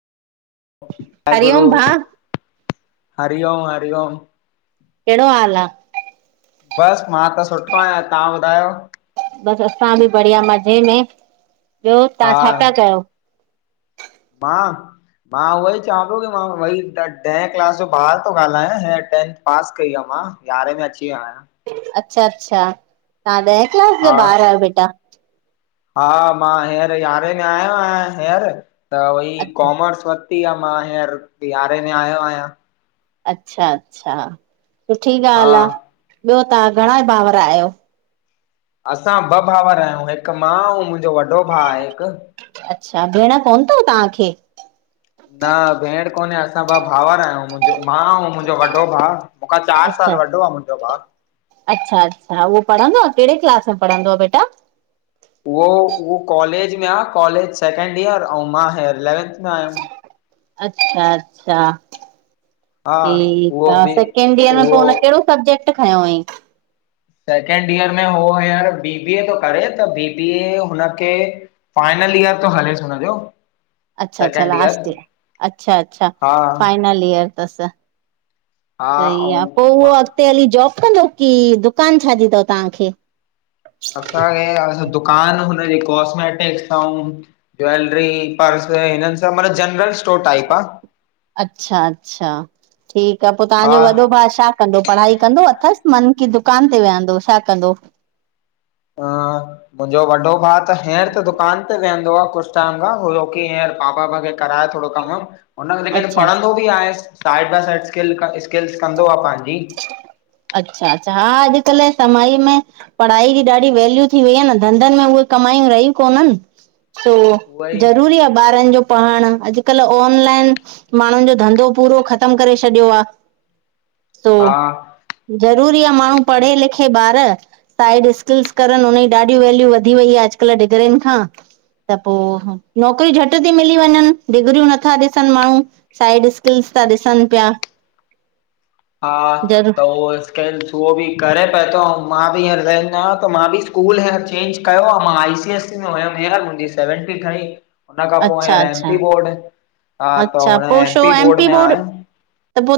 जय गुरू, हरिओम भाउ हरिओम-हरिओम। केड़ो हाल आ? बस मां त सुठो आयां तां ॿुधायो? बस असां ॿि बढ़िया मज़े में ॿयो हा तां छा पया कयो? मां? मां उय ई चवां तो की मां भ ॾह क्लास ॼो ॿार तो ॻालायां हीअ टें पास कई आ मां यारें में अची वयो आयां। अच्छा-अच्छा तां ॾह क्लास ॼा हा ॿार आयो बेटा? हा मां हींअर यारें में आयो आयां हींअर। त वई अच्छा कॉमर्स वती आ मां हींअर यारे में आयो आयां। अच्छा-अच्छा सुठी हा ॻाल आ ॿयो तां घणा भावर आयो? असां ॿ भावर आयूं हिक मां ऐं मुंजो वॾो भा आए हिक। अच्छा भेण कोन तव तांखे? न भेण कोने असां ॿ भावर आयूं। मां ऐं मुंॼो वॾो भा मूंखां चार साल वॾो आ मुंॼो भा। अच्छा-अच्छा उयो पढ़ंदो आ केड़े क्लास में पढ़ंदो आ बेटा? उयो-उयो कॉलेज में आ कॉलेज सैकेंड इयर ऐं मां इलेवेंथ में आयम। अच्छा-अच्छा हा ठीक उहो आ बि सेकेंड ॾींअर में पो उहो हुन केड़ो सब्जेक्ट खयों अईं? सेकेंड ईयर में हो हीयर बी बी ए तो करे त बीबीए हुनखे फाइनल इयर तो हलेस हुनजो। अच्छा-अच्छा लास्ट ईयर अच्छा-अच्छा हा फाइनल ईयर तस। हा सई ऐं आ पो उयो मां अॻते हली जॉब कंदो की दुकान छा ॼी तव तांखे? असांखे दुकान हुनॼी कॉस्मेटिक, ज्वेलरी, पर्स हिनन मतलब जनरल स्टोर टाइप आ। - अच्छा-अच्छा ठीक आ पो हा तांजो वॾो भा शा कंदो पढ़ाई कंदो अथस मन की दुकान ते वियंदो छा कंदो? हा मुं ॼो औवॾो भा त हींअर त दुकान ते वेहंदो आ कुछ टाइम खा छो हींअर पापा वगै कराय थोड़ो कम वम। हुन लेकिन अच्छा पढ़ंदो बि आहे। Side by side skill, skills कंदो आहे पंहिंजी। अच्छा-अच्छा। हा, अॼु-कल्ह समाई में - - पढ़ाई जी ॾाढी वैल्यू थी वई आहे न। धंधनि में उहे कमायूं रहियूं कोनन। तो, उहा ई ज़रूरी आहे ॿारन जो पढ़ण। अॼु-कल्ह ऑनलाइन माण्हुनि जो धंधो पूरो ख़तम करे छॾियो आ। सो हा - - ज़रूरी आहे माण्हू पढ़े-लिखे, ॿार साइड स्किल्स करनि। हुन जी ॾाढी वैल्यू वधी वई आहे अॼु-कल्ह डिग्रिन खां। त पो नौकिरियूं झटि थी मिली वञनि, डिग्रियूं नथा ॾिसनि माण्हू। साइड स्किल्स था ॾिसनि पिया। हा ज़रूर त उहो [unintelligible] उहो बि करे पियो थो। ऐं मां बि हींअर रहंदो आहियां, त मां बि स्कूल हींअर चेंज कयो आ। मां आई सी एस सी [unintelligible] हूंदी सेवंटी तांई- - हुन खां पोइ अच्छा हाणे एम अच्छा पी बोर्ड। हा, त अच्छा हुन पो छो एमपी एम बोर्ड पी में हाणे त पो